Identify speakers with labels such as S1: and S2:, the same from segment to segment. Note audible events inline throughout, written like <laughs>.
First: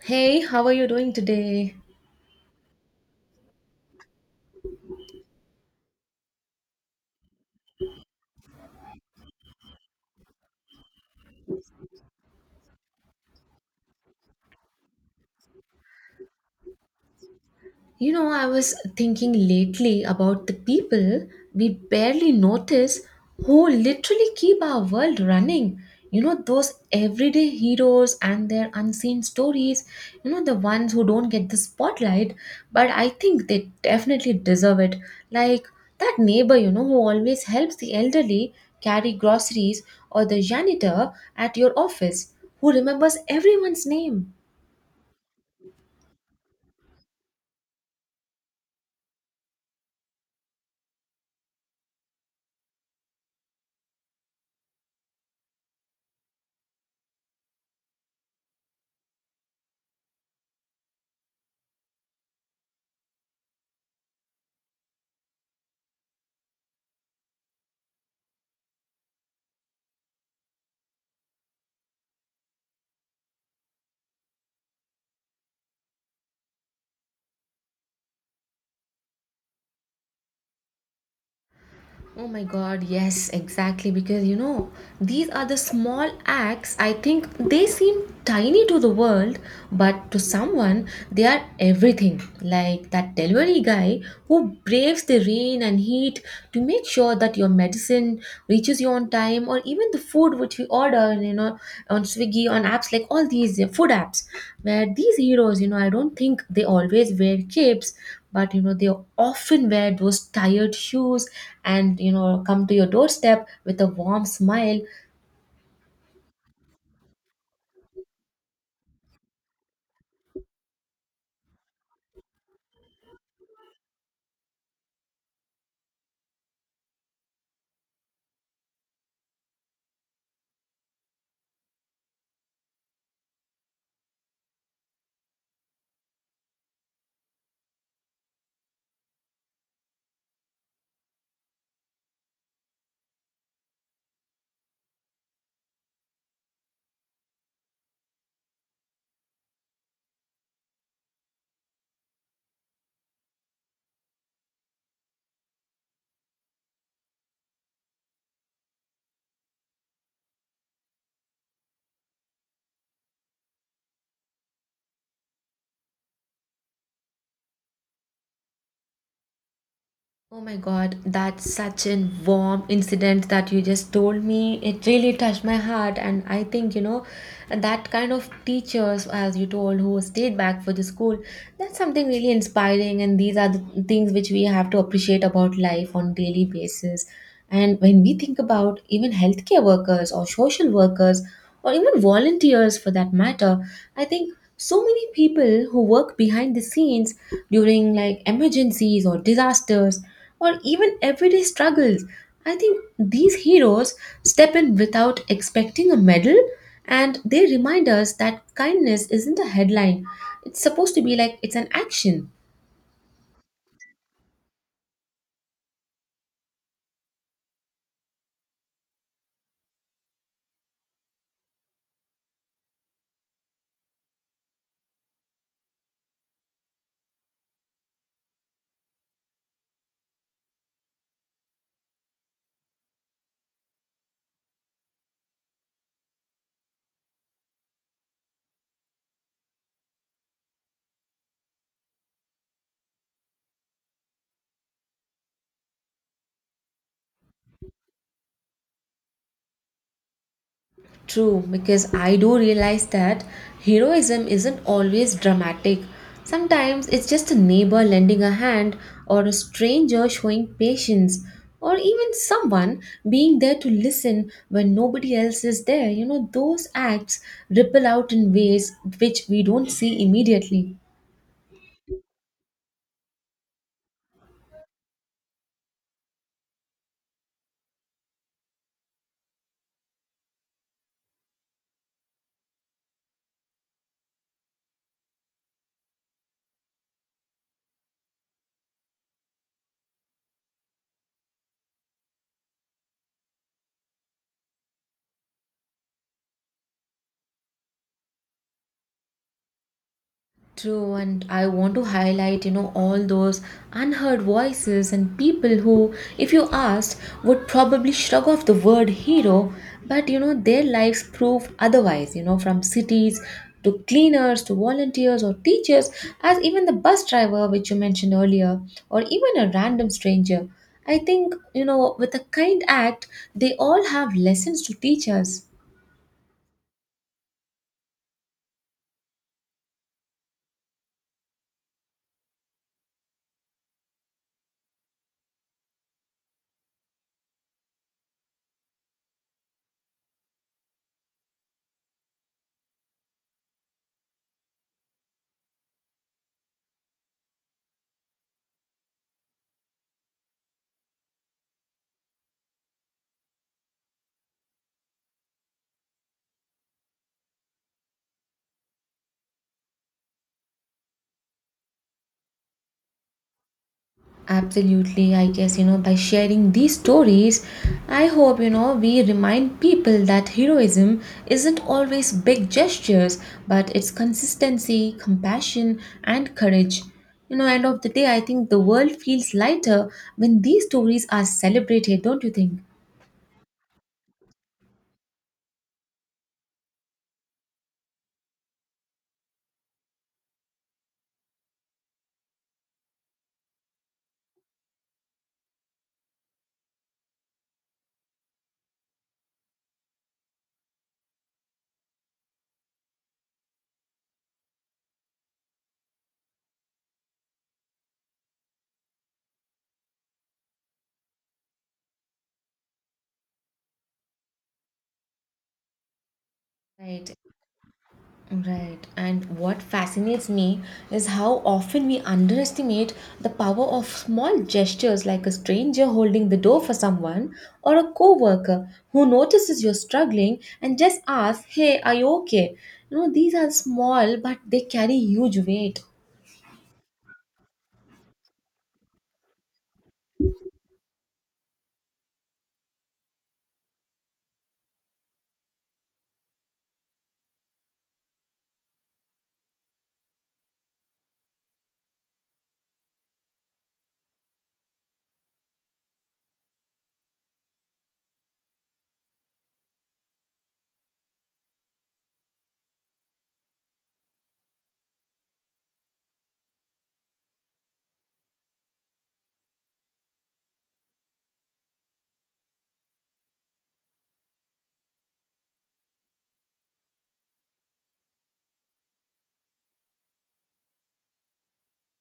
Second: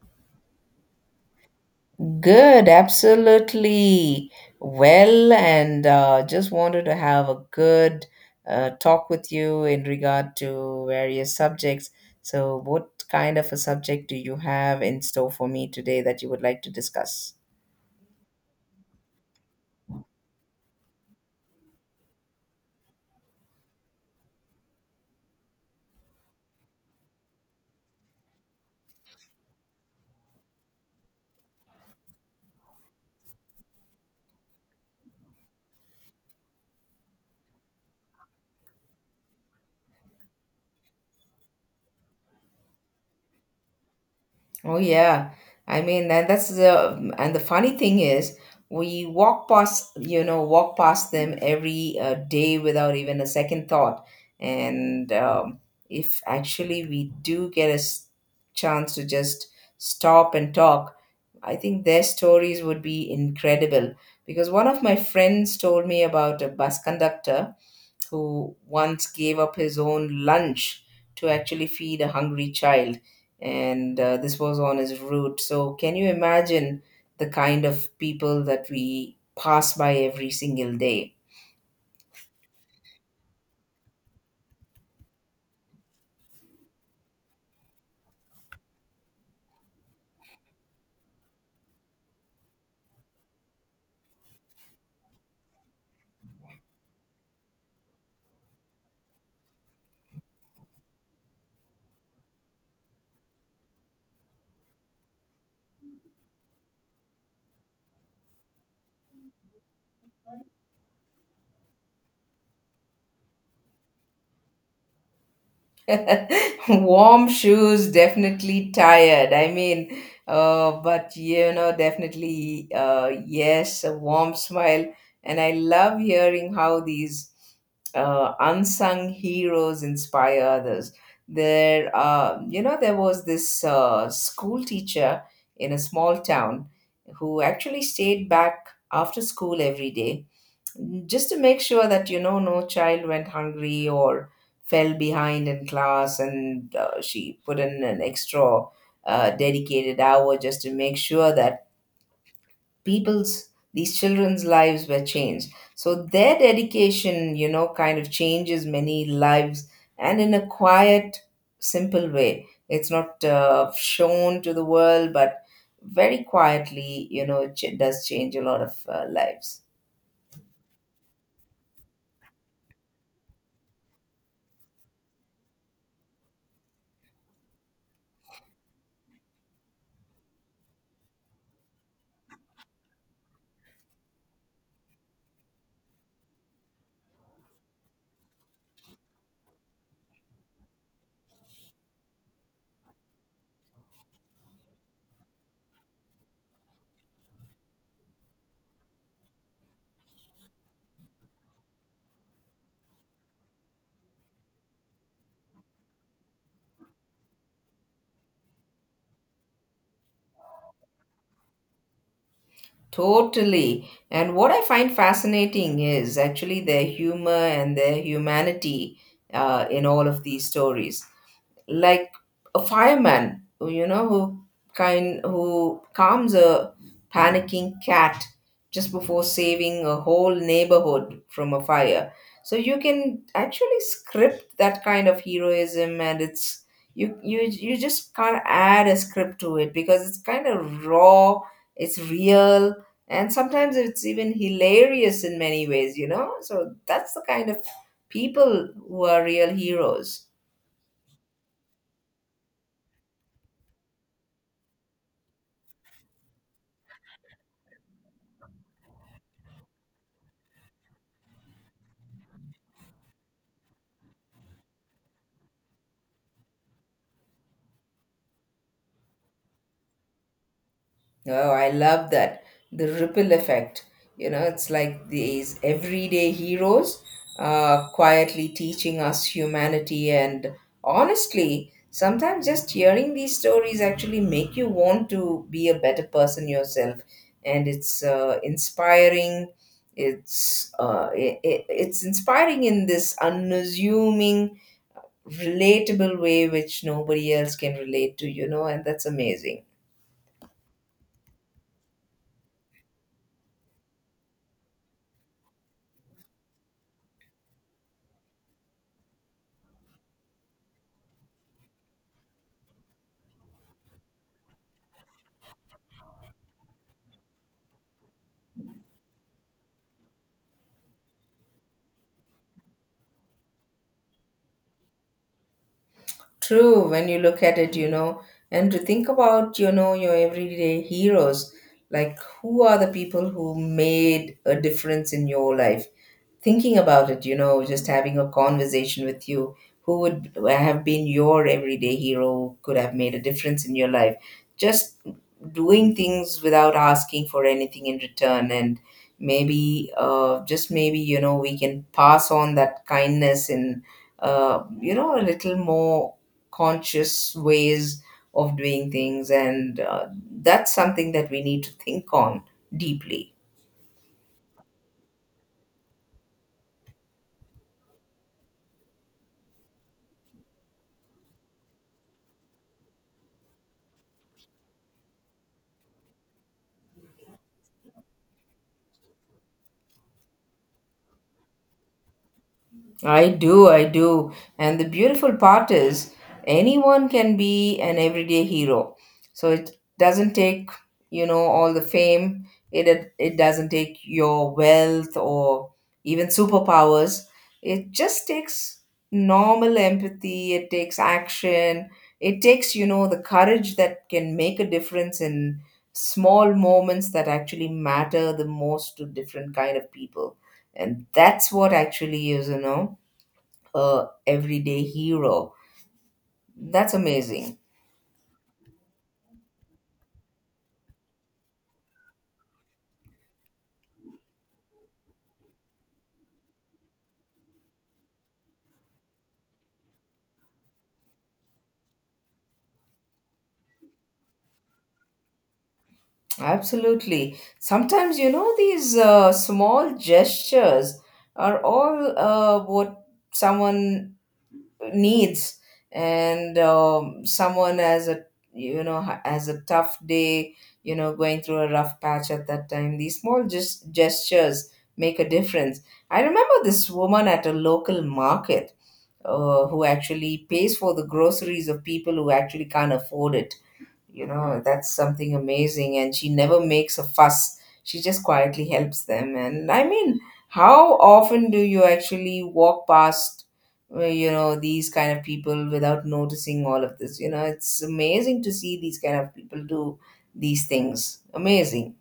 S1: Hey, how are you doing today?
S2: Good, absolutely. Well, and just wanted to have a good talk with you in regard to various subjects. So, what kind of a subject do you have in store for me today that you would like to discuss?
S1: You know, I was thinking lately about the people we barely notice who literally keep our world running. You know, those everyday heroes and their unseen stories, the ones who don't get the spotlight, but I think they definitely deserve it. Like that neighbor, who always helps the elderly carry groceries, or the janitor at your office who remembers everyone's name.
S2: Oh yeah, I mean, and the funny thing is, we walk past, walk past them every day without even a second thought. And If actually we do get a chance to just stop and talk, I think their stories would be incredible. Because one of my friends told me about a bus conductor who once gave up his own lunch to actually feed a hungry child. And This was on his route. So, can you imagine the kind of people that we pass by every single day?
S1: Oh my god, yes, exactly. Because you know, these are the small acts. I think they seem tiny to the world, but to someone, they are everything. Like that delivery guy who braves the rain and heat to make sure that your medicine reaches you on time, or even the food which we order, on Swiggy, on apps like all these food apps, where these heroes, I don't think they always wear capes, but you know they often wear those tired shoes and you know come to your doorstep with a warm smile.
S2: <laughs> Warm shoes, definitely tired. But you know, definitely, yes, a warm smile. And I love hearing how these unsung heroes inspire others. You know, there was this school teacher in a small town who actually stayed back after school every day just to make sure that you know no child went hungry or fell behind in class, and she put in an extra dedicated hour just to make sure that people's these children's lives were changed. So their dedication, you know, kind of changes many lives, and in a quiet, simple way. It's not shown to the world, but very quietly, you know, it does change a lot of lives.
S1: Oh my god, that's such a warm incident that you just told me. It really touched my heart, and I think you know that kind of teachers, as you told, who stayed back for the school, that's something really inspiring, and these are the things which we have to appreciate about life on daily basis. And when we think about even healthcare workers or social workers or even volunteers for that matter. I think so many people who work behind the scenes during like emergencies or disasters or even everyday struggles. I think these heroes step in without expecting a medal and they remind us that kindness isn't a headline. It's supposed to be like it's an action.
S2: Totally. And what I find fascinating is actually their humor and their humanity in all of these stories, like a fireman, you know, who kind who calms a panicking cat just before saving a whole neighborhood from a fire. So you can actually script that kind of heroism, and it's, you just can't add a script to it because it's kind of raw, it's real, and sometimes it's even hilarious in many ways, you know. So that's the kind of people who are real heroes.
S1: True, because I do realize that heroism isn't always dramatic. Sometimes it's just a neighbor lending a hand, or a stranger showing patience, or even someone being there to listen when nobody else is there. You know, those acts ripple out in ways which we don't see immediately.
S2: Oh, I love that. The ripple effect. You know, it's like these everyday heroes quietly teaching us humanity. And honestly, sometimes just hearing these stories actually make you want to be a better person yourself. And it's inspiring. It's it's inspiring in this unassuming, relatable way which nobody else can relate to. You know, and that's amazing.
S1: True, and I want to highlight, all those unheard voices and people who, if you asked, would probably shrug off the word hero, but you know, their lives prove otherwise, from cities to cleaners to volunteers or teachers, as even the bus driver, which you mentioned earlier, or even a random stranger. I think, with a kind act, they all have lessons to teach us.
S2: True, when you look at it, you know, and to think about, you know, your everyday heroes, like who are the people who made a difference in your life? Thinking about it, you know, just having a conversation with you, who would have been your everyday hero, could have made a difference in your life. Just doing things without asking for anything in return. And maybe, just maybe, you know, we can pass on that kindness in, you know, a little more conscious ways of doing things. And That's something that we need to think on deeply.
S1: Absolutely, I guess, by sharing these stories, I hope, we remind people that heroism isn't always big gestures, but it's consistency, compassion, and courage. You know, end of the day, I think the world feels lighter when these stories are celebrated, don't you think?
S2: I do, I do. And the beautiful part is, anyone can be an everyday hero. So it doesn't take, you know, all the fame. It doesn't take your wealth or even superpowers. It just takes normal empathy. It takes action. It takes, you know, the courage that can make a difference in small moments that actually matter the most to different kind of people. And that's what actually is, you know, a everyday hero. That's
S1: Right.
S2: amazing.
S1: Right, and what fascinates me is how often we underestimate the power of small gestures like a stranger holding the door for someone or a coworker who notices you're struggling and just asks, "Hey, are you okay?" You know, these are small but they carry huge weight.
S2: Absolutely. Sometimes, you know, these small gestures are all what someone needs. And Someone has a, you know, has a tough day, you know, going through a rough patch at that time. These small gestures make a difference. I remember this woman at a local market who actually pays for the groceries of people who actually can't afford it. You know, that's something amazing, and she never makes a fuss. She just quietly helps them. And I mean, how often do you actually walk past, you know, these kind of people without noticing all of this? You know, it's amazing to see these kind of people do these things. Amazing.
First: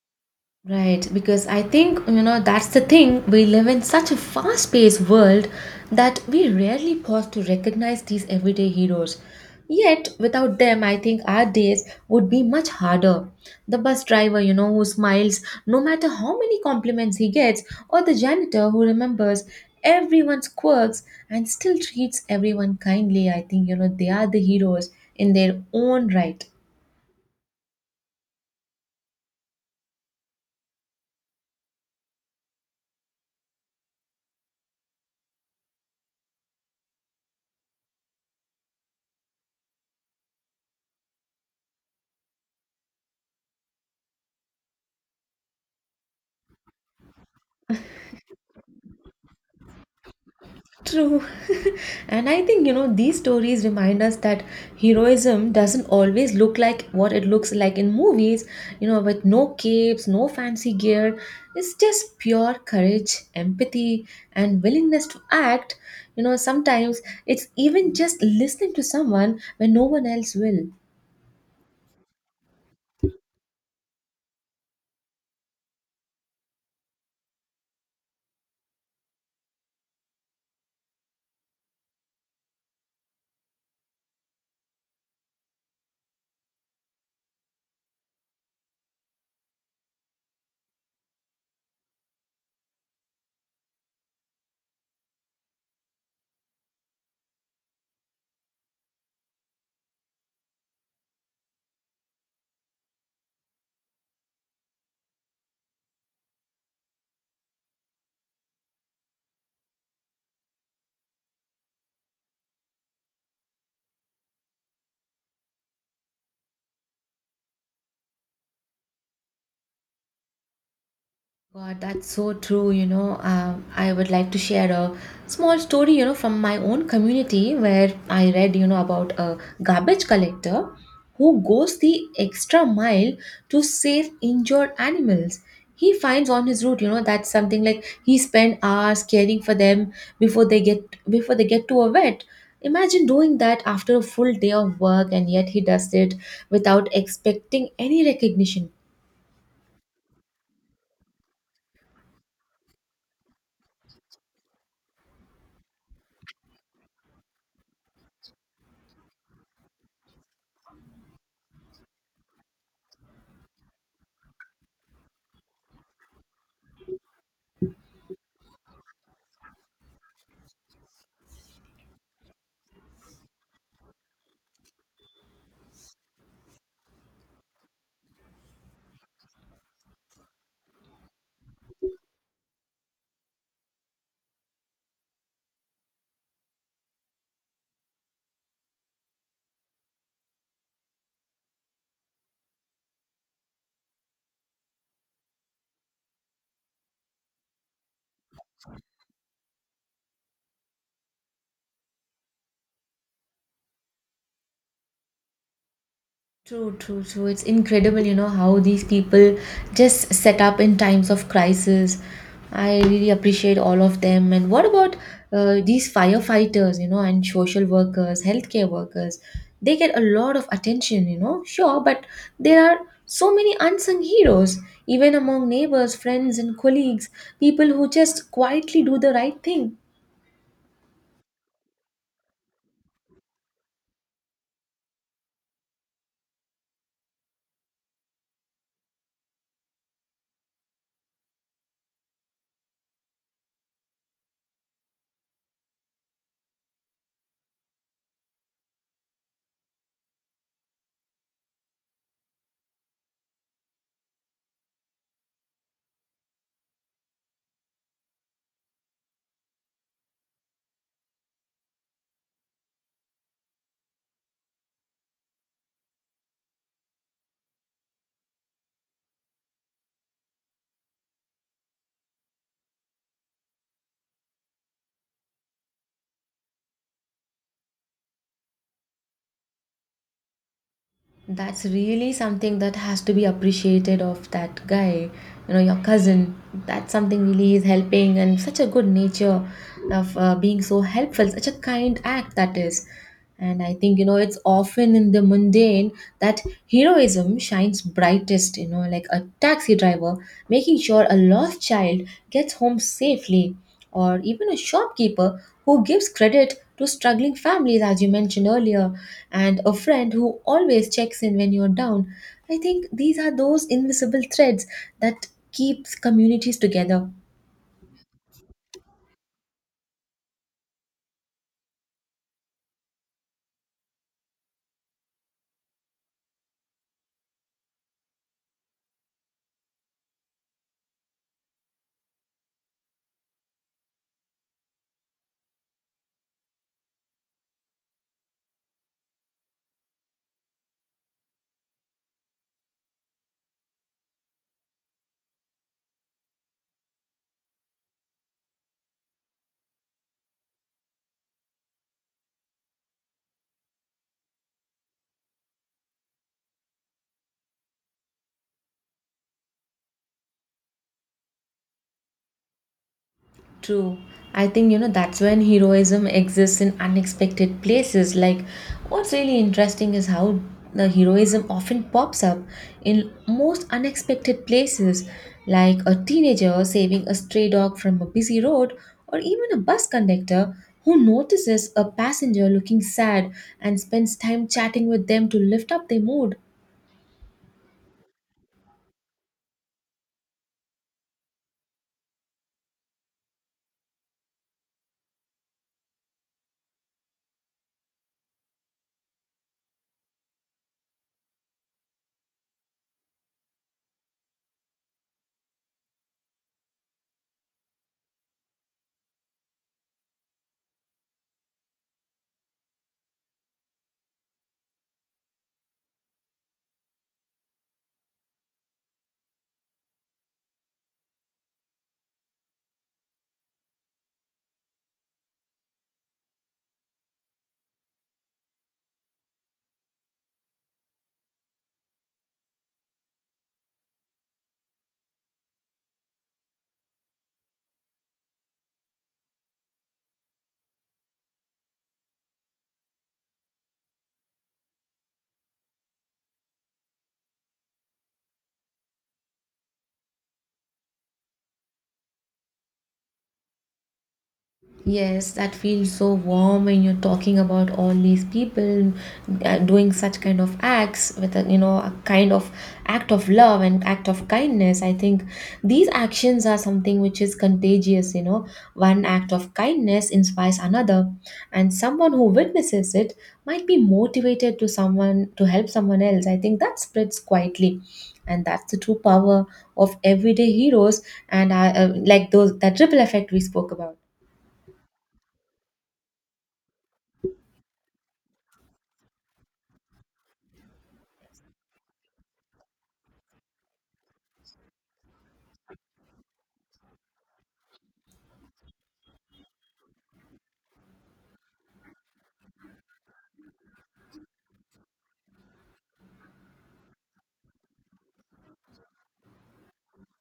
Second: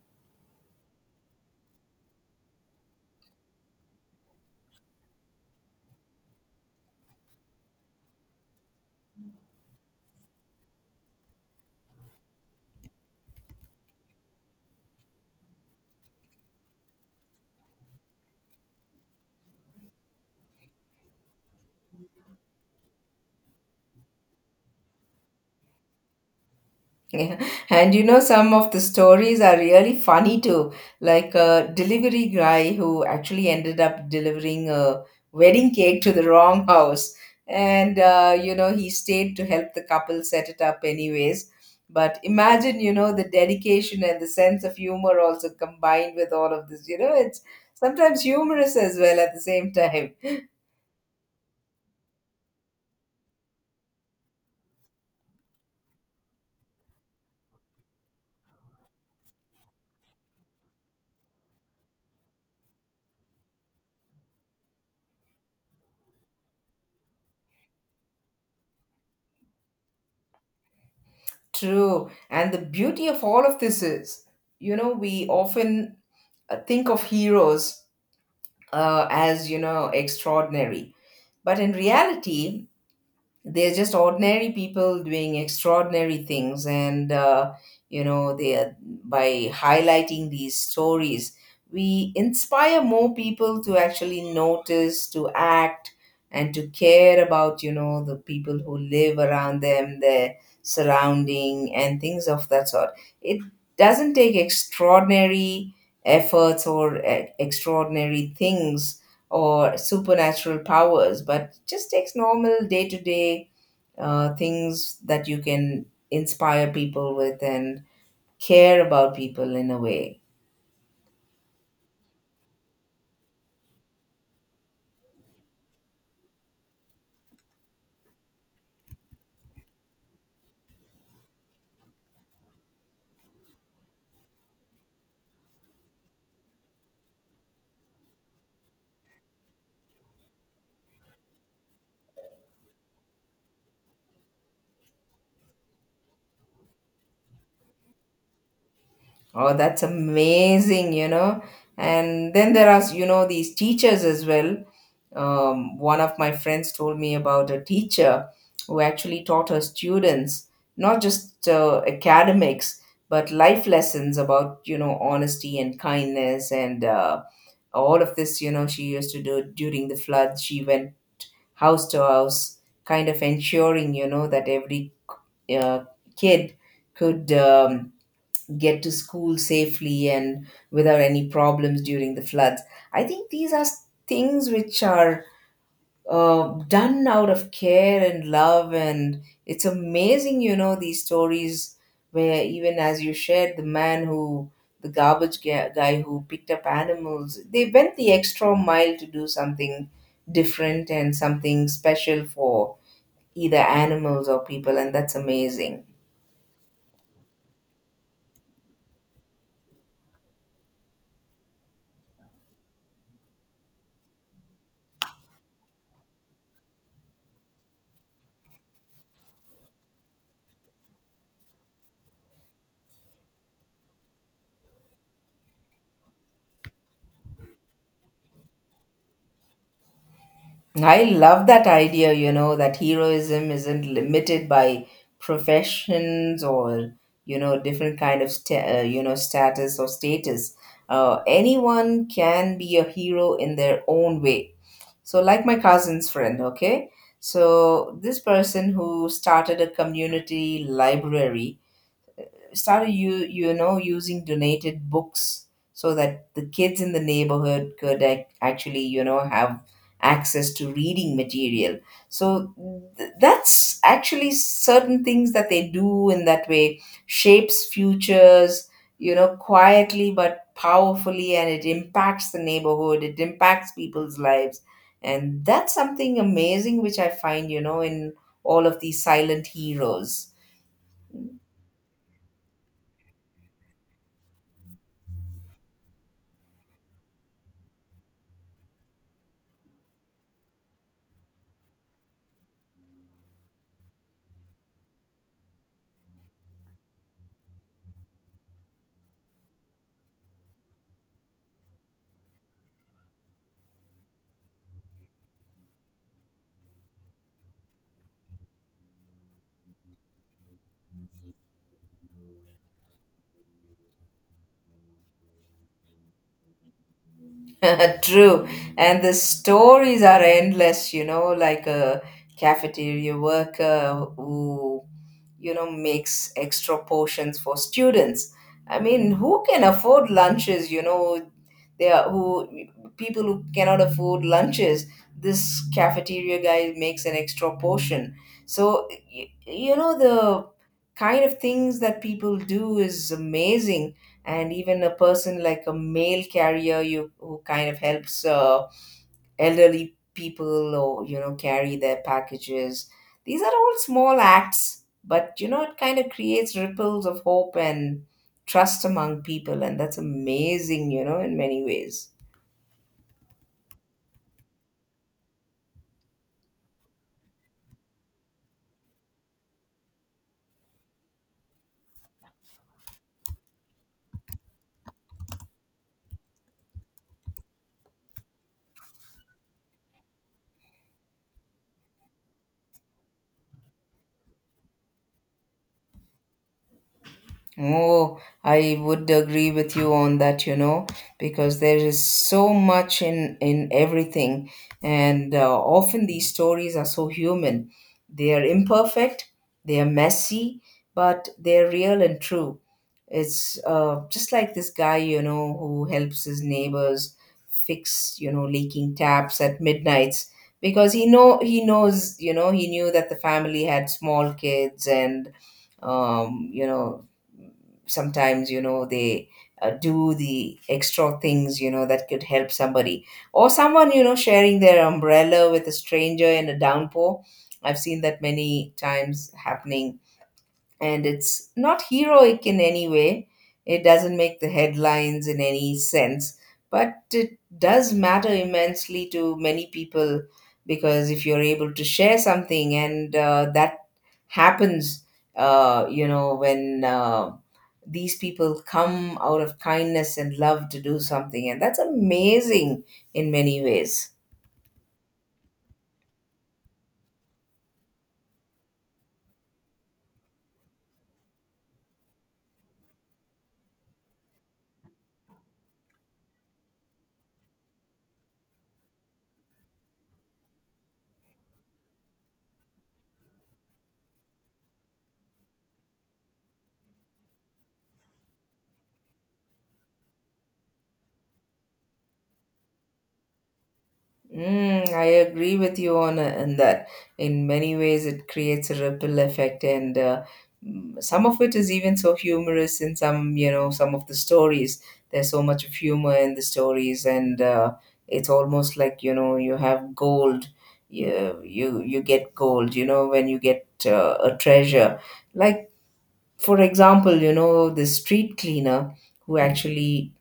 S1: Right, because I think, that's the thing. We live in such a fast paced world that we rarely pause to recognize these everyday heroes. Yet, without them, I think our days would be much harder. The bus driver, who smiles no matter how many compliments he gets, or the janitor who remembers everyone's quirks and still treats everyone kindly, I think, they are the heroes in their own right.
S2: <laughs> Yeah. And you know, some of the stories are really funny too. Like a delivery guy who actually ended up delivering a wedding cake to the wrong house. And, you know, he stayed to help the couple set it up anyways. But imagine, you know, the dedication and the sense of humor also combined with all of this. You know, it's sometimes humorous as well at the same time. <laughs>
S1: True. <laughs> And I think, these stories remind us that heroism doesn't always look like what it looks like in movies, with no capes, no fancy gear. It's just pure courage, empathy, and willingness to act. You know, sometimes it's even just listening to someone when no one else will.
S2: True. And the beauty of all of this is, you know, we often think of heroes as, you know, extraordinary, but in reality they're just ordinary people doing extraordinary things. And you know, they are, by highlighting these stories, we inspire more people to actually notice, to act, and to care about, you know, the people who live around them, their surrounding and things of that sort. It doesn't take extraordinary efforts or extraordinary things or supernatural powers, but just takes normal day to day things that you can inspire people with and care about people in a way.
S1: God, that's so true. I would like to share a small story, from my own community where I read, about a garbage collector who goes the extra mile to save injured animals. He finds on his route, that's something like he spent hours caring for them before they get to a vet. Imagine doing that after a full day of work, and yet he does it without expecting any recognition.
S2: Oh, that's amazing, you know. And then there are, you know, these teachers as well. One of my friends told me about a teacher who actually taught her students not just academics, but life lessons about, you know, honesty and kindness, and all of this. You know, she used to do during the flood. She went house to house, kind of ensuring, you know, that every uh, kid could. Get to school safely and without any problems during the floods. I think these are things which are done out of care and love, and it's amazing, you know, these stories where, even as you shared, the man who, the guy who picked up animals, they went the extra mile to do something different and something special for either animals or people, and that's amazing.
S1: True, true, true. It's incredible, how these people just set up in times of crisis. I really appreciate all of them. And what about these firefighters, and social workers, healthcare workers? They get a lot of attention, sure, but there are so many unsung heroes, even among neighbors, friends, and colleagues, people who just quietly do the right thing.
S2: I love that idea, you know, that heroism isn't limited by professions or, you know, different kind of, you know, status or status. Anyone can be a hero in their own way. So, like my cousin's friend, okay? So this person who started a community library, started, you know, using donated books so that the kids in the neighborhood could actually, you know, have access to reading material. So that's actually certain things that they do, in that way shapes futures, you know, quietly but powerfully, and it impacts the neighborhood, it impacts people's lives. And that's something amazing which I find, you know, in all of these silent heroes.
S1: That's really something that has to be appreciated of that guy, your cousin. That's something really is helping and such a good nature of being so helpful, such a kind act that is. And I think, it's often in the mundane that heroism shines brightest, like a taxi driver making sure a lost child gets home safely or even a shopkeeper who gives credit to struggling families, as you mentioned earlier, and a friend who always checks in when you're down. I think these are those invisible threads that keeps communities together.
S2: <laughs> True. And the stories are endless, you know, like a cafeteria worker who, you know, makes extra portions for students. I mean, who can afford lunches, you know, they are who, people who cannot afford lunches, this cafeteria guy makes an extra portion. So, you know, the kind of things that people do is amazing. And even a person like a mail carrier, you who kind of helps elderly people or, you know, carry their packages, these are all small acts, but you know, it kind of creates ripples of hope and trust among people, and that's amazing, you know, in many ways.
S1: True. I think, that's when heroism exists in unexpected places. Like, what's really interesting is how the heroism often pops up in most unexpected places, like a teenager saving a stray dog from a busy road, or even a bus conductor who notices a passenger looking sad and spends time chatting with them to lift up their mood.
S2: Oh, I would agree with you on that, you know, because there is so much in everything, and often these stories are so human. They are imperfect, they are messy, but they're real and true. It's just like this guy, you know, who helps his neighbors fix, you know, leaking taps at midnights because he knows, you know, he knew that the family had small kids. And you know, sometimes, you know, they do the extra things, you know, that could help somebody or someone, you know, sharing their umbrella with a stranger in a downpour. I've seen that many times happening, and it's not heroic in any way. It doesn't make the headlines in any sense, but it does matter immensely to many people, because if you're able to share something, and that happens, you know, when these people come out of kindness and love to do something, and that's amazing in many ways.
S1: Yes, that feels so warm when you're talking about all these people doing such kind of acts with a, a kind of act of love and act of kindness. I think these actions are something which is contagious. You know, one act of kindness inspires another, and someone who witnesses it might be motivated to someone to help someone else. I think that spreads quietly. And that's the true power of everyday heroes, and like those that ripple effect we spoke about.
S2: Mm, I agree with you on in that. In many ways, it creates a ripple effect, and mm, some of it is even so humorous. In some, you know, some of the stories, there's so much of humor in the stories, and it's almost like you know you have gold. You get gold. You know, when you get a treasure, like for example, you know, the street cleaner who actually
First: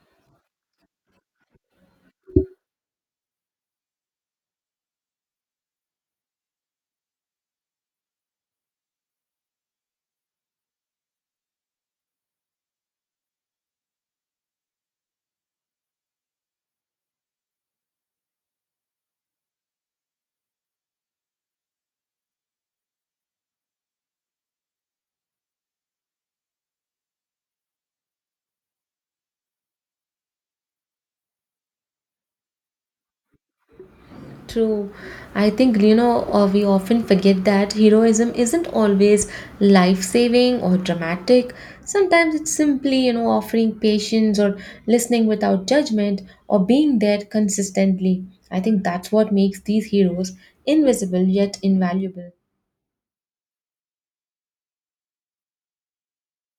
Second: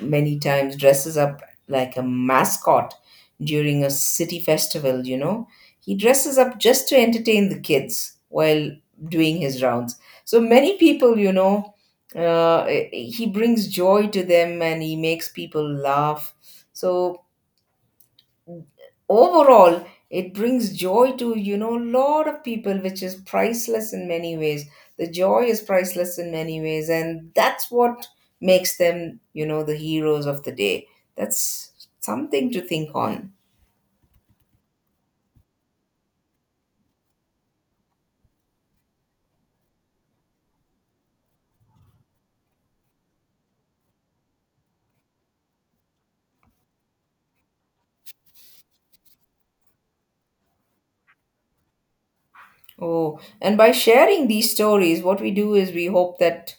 S2: many times dresses up like a mascot during a city festival, you know. He dresses up just to entertain the kids while doing his rounds. So many people, uh, he brings joy to them and he makes people laugh. So overall it brings joy to a lot of people, which is priceless in many ways. The joy is priceless in many ways, and that's what makes them, the heroes of the day. That's something to think on.
S1: True. I think, we often forget that heroism isn't always life saving or dramatic. Sometimes it's simply, offering patience or listening without judgment or being there consistently. I think that's what makes these heroes invisible yet invaluable.
S2: Oh, and by sharing these stories, what we do is we hope that,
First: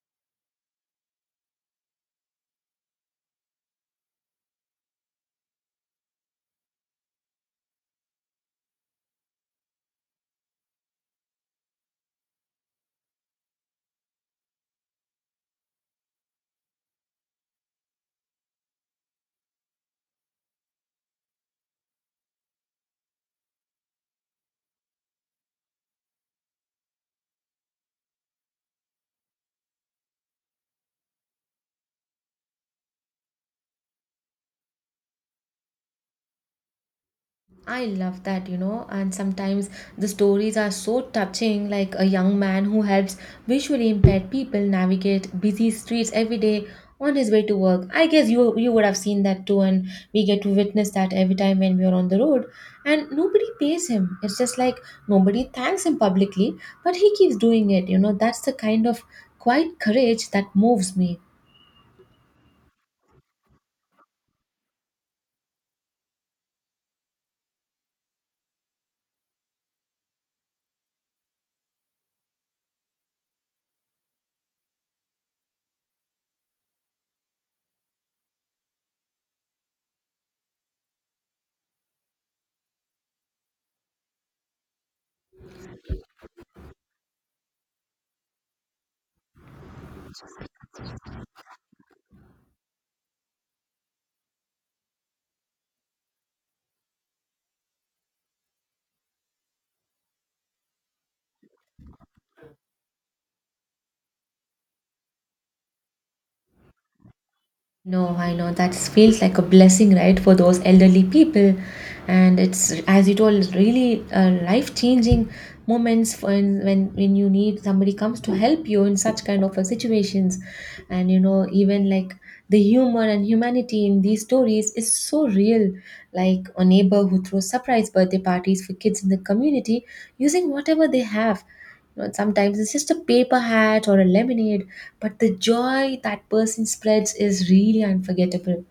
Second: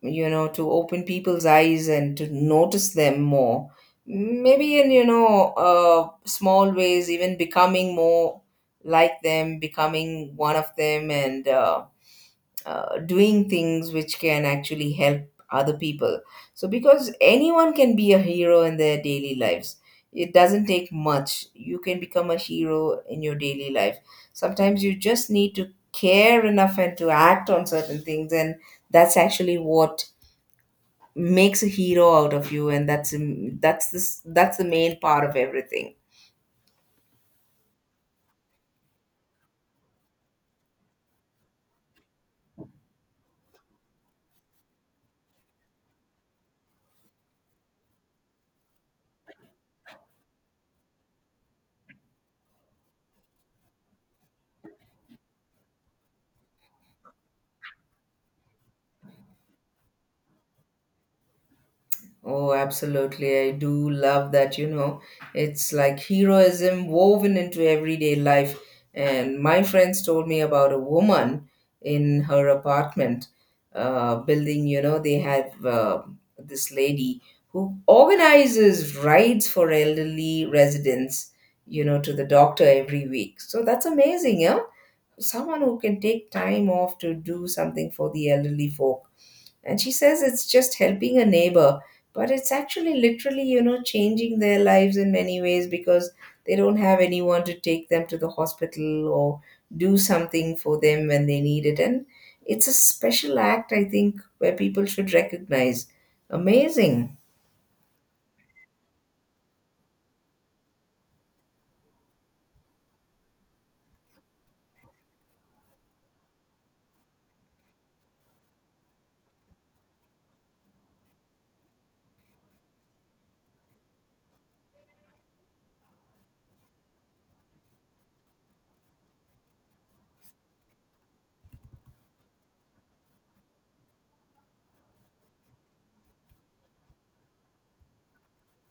S2: you know, to open people's eyes and to notice them more. Maybe in, small ways, even becoming more like them, becoming one of them, and doing things which can actually help other people. So, because anyone can be a hero in their daily lives, it doesn't take much. You can become a hero in your daily life. Sometimes you just need to care enough and to act on certain things, and that's actually what makes a hero out of you. And that's this that's the main part of everything.
S1: I love that, and sometimes the stories are so touching, like a young man who helps visually impaired people navigate busy streets every day on his way to work. I guess you would have seen that too, and we get to witness that every time when we are on the road. And nobody pays him. It's just like nobody thanks him publicly, but he keeps doing it. You know, that's the kind of quiet courage that moves me.
S2: Oh, absolutely, I do love that. You know, it's like heroism woven into everyday life. And my friends told me about a woman in her apartment building. You know, they have this lady who organizes rides for elderly residents, you know, to the doctor every week. So that's amazing, yeah. Someone who can take time off to do something for the elderly folk. And she says it's just helping a neighbor, but it's actually literally, you know, changing their lives in many ways, because they don't have anyone to take them to the hospital or do something for them when they need it. And it's a special act, I think, where people should recognize. Amazing.
S1: No, I know that feels like a blessing, right, for those elderly people, and it's as you told, really life-changing moments when you need somebody comes to help you in such kind of a situations, and you know even like the humor and humanity in these stories is so real. Like a neighbor who throws surprise birthday parties for kids in the community using whatever they have. But sometimes it's just a paper hat or a lemonade, but the joy that person spreads is really unforgettable.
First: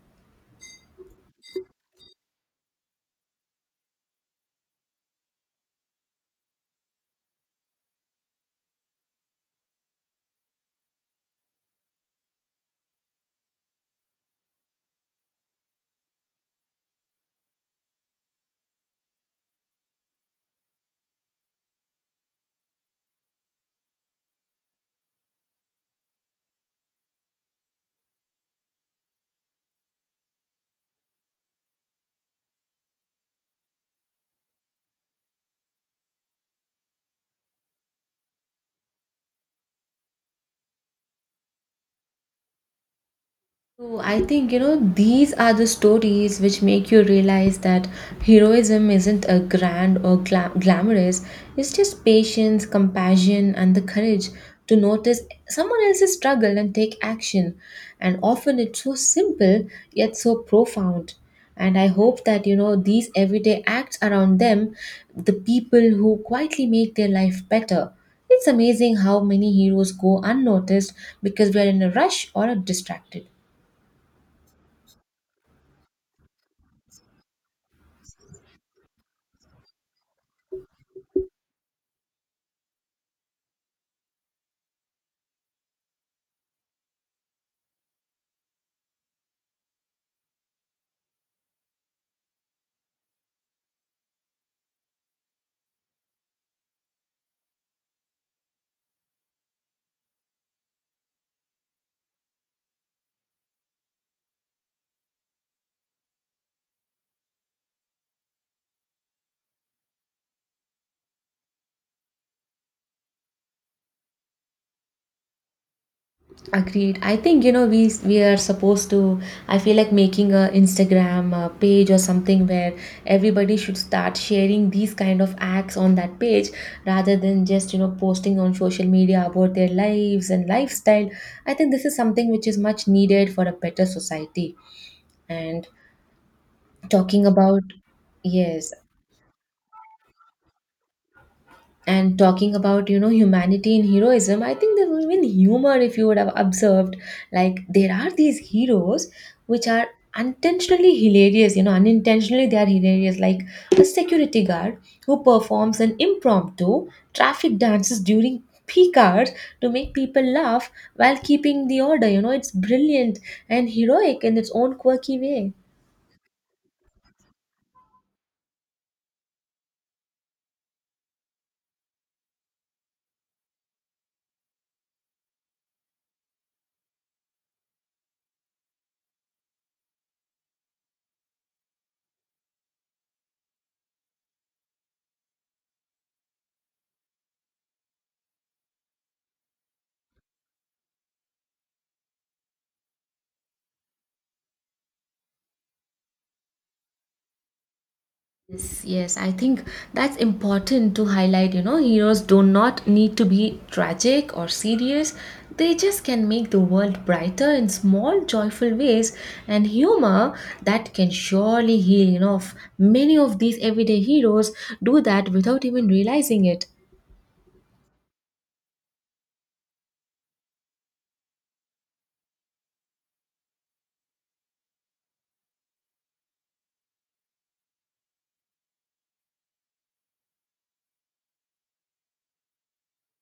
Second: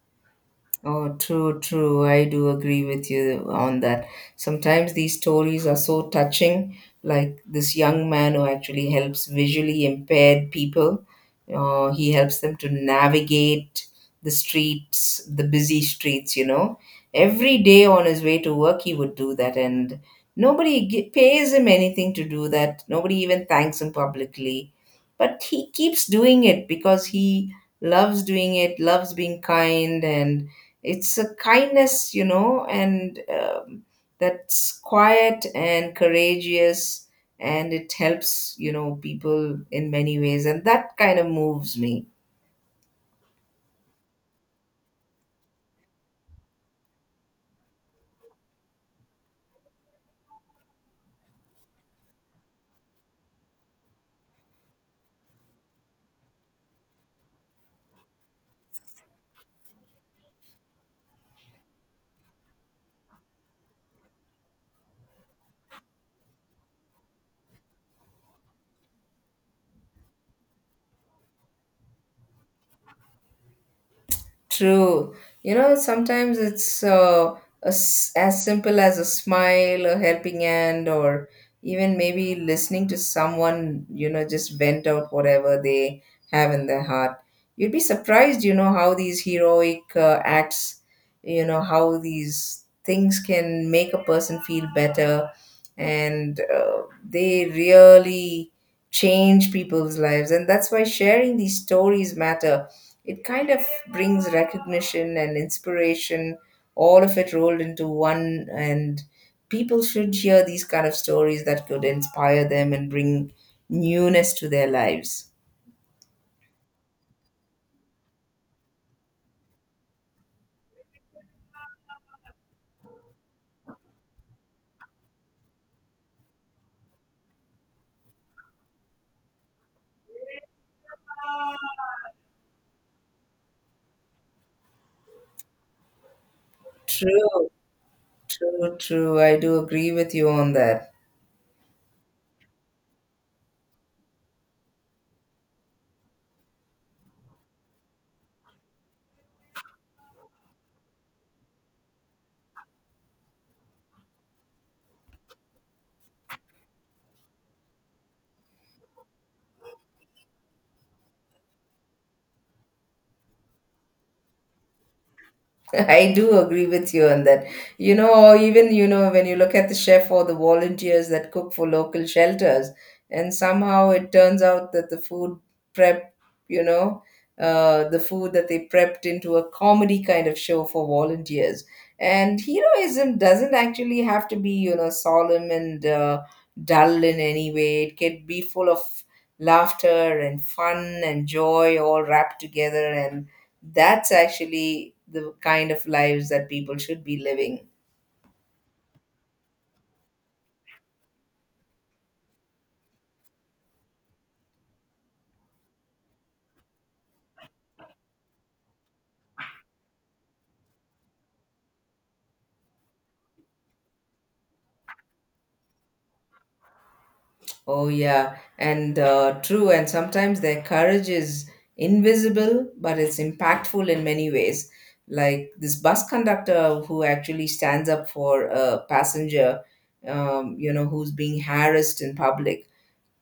S2: Oh, true, true. I do agree with you on that. Sometimes these stories are so touching, like this young man who actually helps visually impaired people. He helps them to navigate the streets, the busy streets, you know. Every day on his way to work, he would do that, and pays him anything to do that. Nobody even thanks him publicly. But he keeps doing it because he loves doing it, loves being kind, and it's a kindness, you know. And that's quiet and courageous, and it helps, you know, people in many ways, and that kind of moves me.
S1: So I think you know these are the stories which make you realize that heroism isn't a grand or glamorous. It's just patience, compassion, and the courage to notice someone else's struggle and take action. And often it's so simple yet so profound. And I hope that you know these everyday acts around them, the people who quietly make their life better. It's amazing how many heroes go unnoticed because we are in a rush or are distracted.
S2: True. You know, sometimes it's as simple as a smile, a helping hand, or even maybe listening to someone, you know, just vent out whatever they have in their heart. You'd be surprised, you know, how these heroic acts, you know, how these things can make a person feel better. And they really change people's lives. And that's why sharing these stories matter. It kind of brings recognition and inspiration, all of it rolled into one. And people should hear these kind of stories that could inspire them and bring newness to their lives.
S1: Agreed. I think you know we are supposed to. I feel like making a Instagram page or something where everybody should start sharing these kind of acts on that page rather than just you know posting on social media about their lives and lifestyle. I think this is something which is much needed for a better society. And talking
S2: True,
S1: about yes,
S2: true, true. I do agree with you on that.
S1: and talking about you know humanity and heroism, I think there was even humor if you would have observed. Like there are these heroes which are unintentionally hilarious, you know unintentionally they are hilarious, like a security guard who performs an impromptu traffic dances during peak hours to make people laugh while keeping the order. You know, it's brilliant and heroic in its own quirky way.
S2: <laughs> I do agree with you on that. You know, or even, you know, when you look at the chef or the volunteers that cook for local shelters, and somehow it turns out that the food prep, you know, the food that they prepped into a comedy kind of show for volunteers. And heroism doesn't actually have to be, you know, solemn and dull in any way. It can be full of laughter and fun and joy all wrapped together, and that's actually the kind of lives that people should be living.
S1: Yes, yes, I think that's important to highlight. You know, heroes do not need to be tragic or serious. They just can make the world brighter in small, joyful ways, and humor that can surely heal. Many of these everyday heroes do that without even realizing it.
S2: Oh, yeah. And true. And sometimes their courage is invisible, but it's impactful in many ways. Like this bus conductor who actually stands up for a passenger, you know, who's being harassed in public.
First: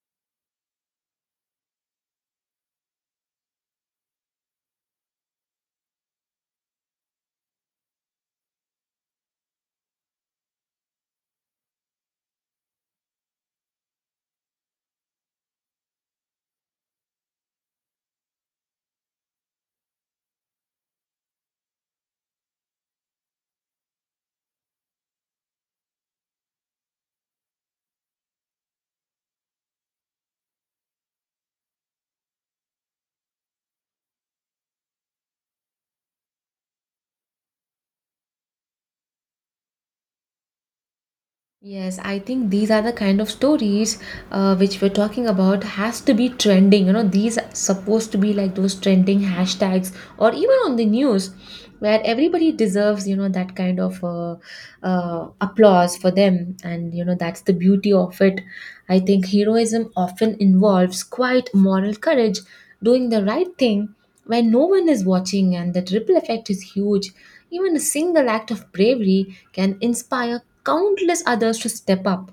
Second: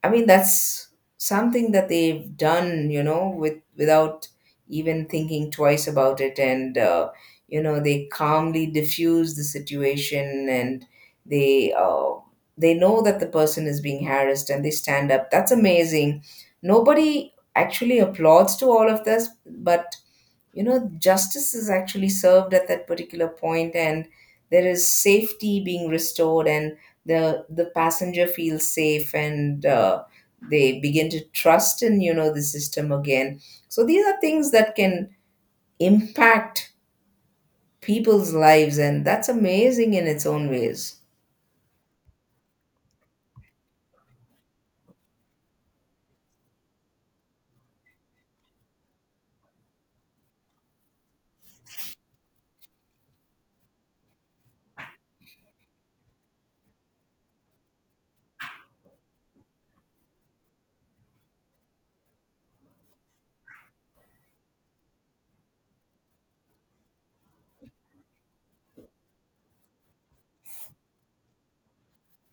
S2: I mean, that's something that they've done, you know, without even thinking twice about it, and you know, they calmly diffuse the situation, and they uh, they know that the person is being harassed, and they stand up. That's amazing. Nobody actually applauds to all of this, but you know justice is actually served at that particular point, and there is safety being restored, and the passenger feels safe. And they begin to trust in, you know, the system again. So these are things that can impact people's lives, and that's amazing in its own ways.
S1: Yes, I think these are the kind of stories which we're talking about has to be trending. You know, these are supposed to be like those trending hashtags or even on the news where everybody deserves, that kind of applause for them. And, you know, that's the beauty of it. I think heroism often involves quite moral courage, doing the right thing when no one is watching, and that ripple effect is huge. Even a single act of bravery can inspire countless others to step up.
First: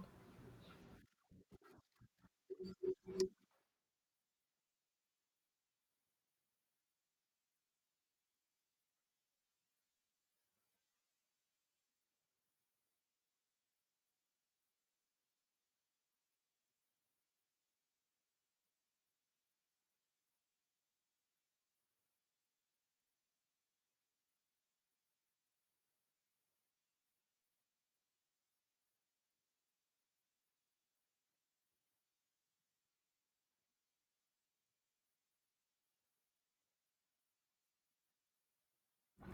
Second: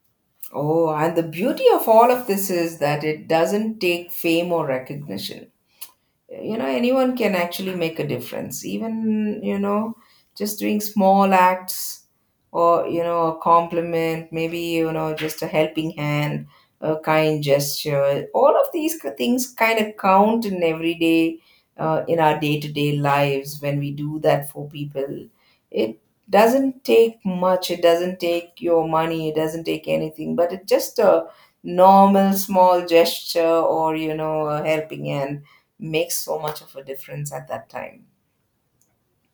S2: Oh, and the beauty of all of this is that it doesn't take fame or recognition. You know, anyone can actually make a difference, even, you know, just doing small acts, or, you know, a compliment, maybe, you know, just a helping hand, a kind gesture. All of these things kind of count in everyday, in our day-to-day lives. When we do that for people, it doesn't take much, it doesn't take your money, it doesn't take anything, but it's just a normal small gesture, or, you know, a helping hand, makes so much of a difference at that time.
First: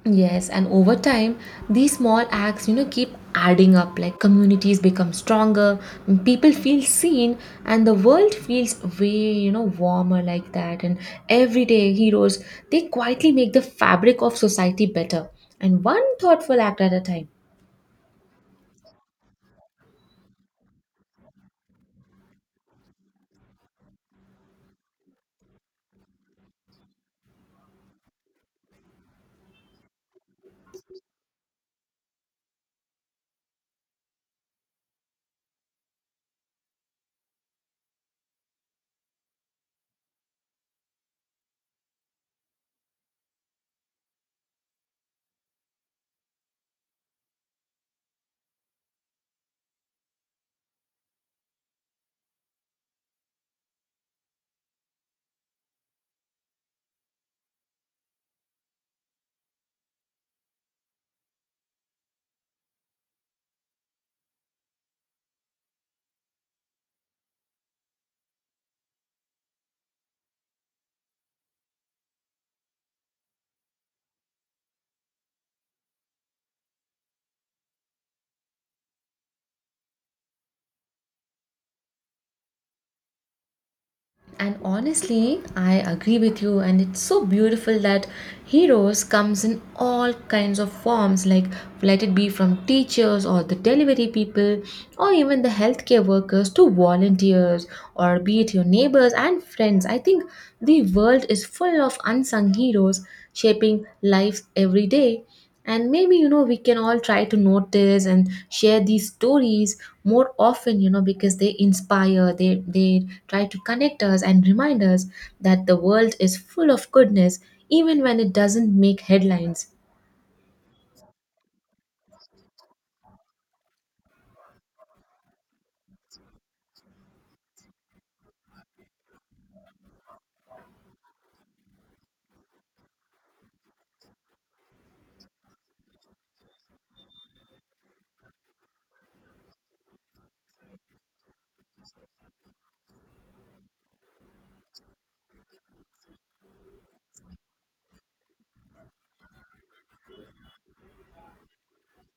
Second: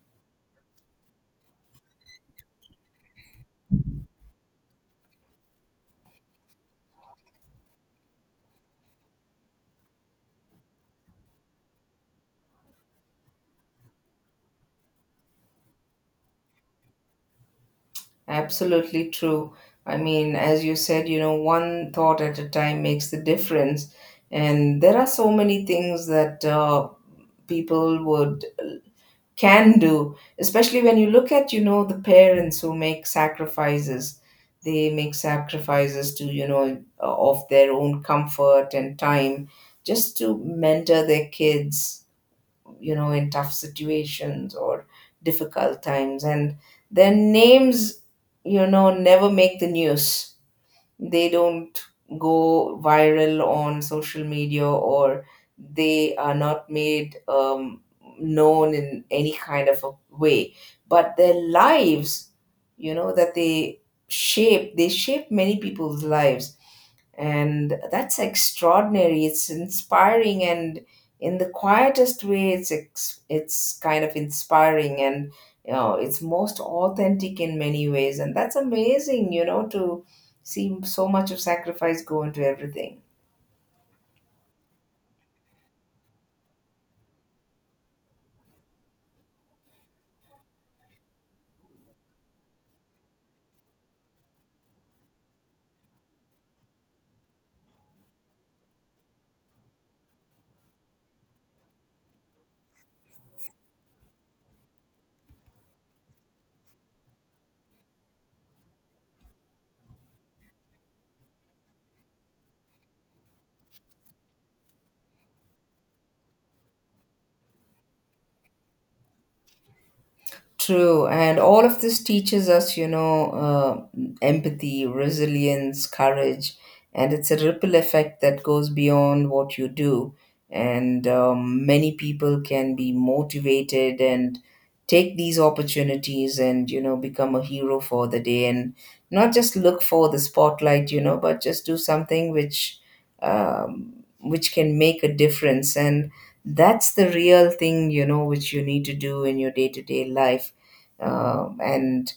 S1: Yes, and over time, these small acts, keep adding up. Like communities become stronger, people feel seen, and the world feels way, warmer like that. And everyday heroes, they quietly make the fabric of society better, and one thoughtful act at a time.
S2: Absolutely true. I mean, as you said, you know, one thought at a time makes the difference. And there are so many things that people would can do, especially when you look at, you know, the parents who make sacrifices. They make sacrifices to, you know, of their own comfort and time just to mentor their kids, you know, in tough situations or difficult times. And their names, you know, never make the news. They don't go viral on social media, or they are not made known in any kind of a way. But their lives, you know, that they they shape many people's lives, and that's extraordinary. It's inspiring, and in the quietest way it's it's kind of inspiring. And you know, it's most authentic in many ways, and that's amazing, you know, to see so much of sacrifice go into everything.
S1: And honestly, I agree with you, and it's so beautiful that heroes comes in all kinds of forms, like let it be from teachers or the delivery people or even the healthcare workers to volunteers or be it your neighbors and friends. I think the world is full of unsung heroes shaping lives every day, and maybe you know we can all try to notice and share these stories more often, you know, because they inspire, they try to connect us and remind us that the world is full of goodness even when it doesn't make headlines.
S2: True, and all of this teaches us, you know, empathy, resilience, courage, and it's a ripple effect that goes beyond what you do. And many people can be motivated and take these opportunities and, you know, become a hero for the day, and not just look for the spotlight, you know, but just do something um, which can make a difference. And that's the real thing, you know, which you need to do in your day-to-day life. And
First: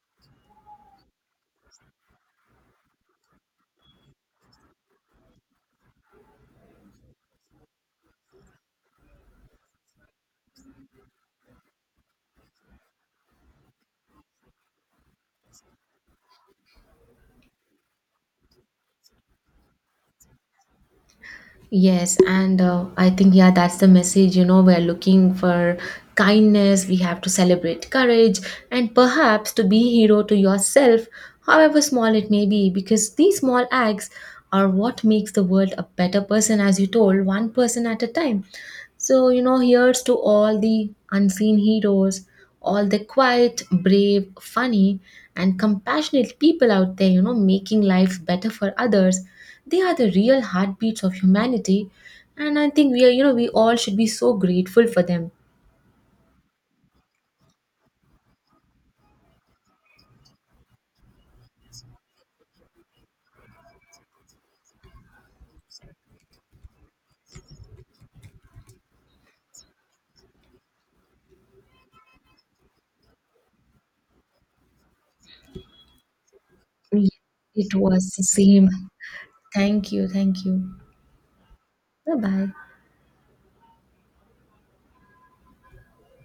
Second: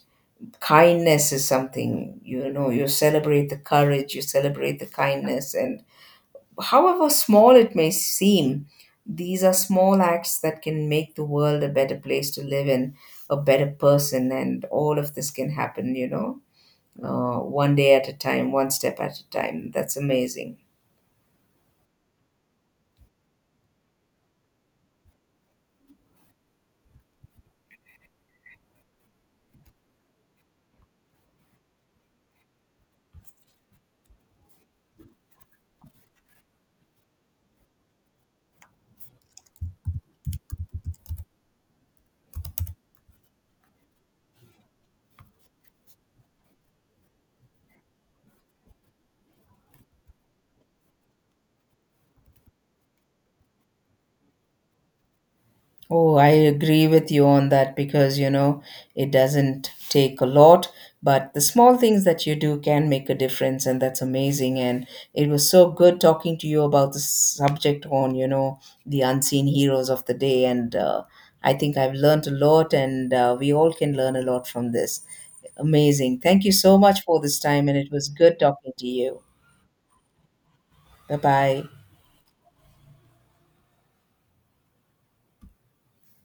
S2: kindness is something, you know. You celebrate the courage, you celebrate the kindness, and however small it may seem, these are small acts that can make the world a better place to live in, a better person, and all of this can happen, you know, one day at a time, one step at a time. That's amazing.
S1: Yes, and I think, yeah, that's the message. You know, we're looking for kindness, we have to celebrate courage, and perhaps to be hero to yourself, however small it may be, because these small acts are what makes the world a better person, as you told, one person at a time. So, you know, here's to all the unseen heroes, all the quiet, brave, funny, and compassionate people out there, making life better for others. They are the real heartbeats of humanity. And I think we are, we all should be so grateful for them.
S2: Oh, I agree with you on that, because you know it doesn't take a lot, but the small things that you do can make a difference, and that's amazing. And it was so good talking to you about the subject on, you know, the unseen heroes of the day. And I think I've learned a lot, and we all can learn a lot from this. Amazing. Thank you so much
S1: Yeah,
S2: for this time,
S1: it
S2: and it was
S1: was the
S2: good
S1: same.
S2: talking to you.
S1: Thank you. Thank you.
S2: Bye bye.
S1: Bye bye.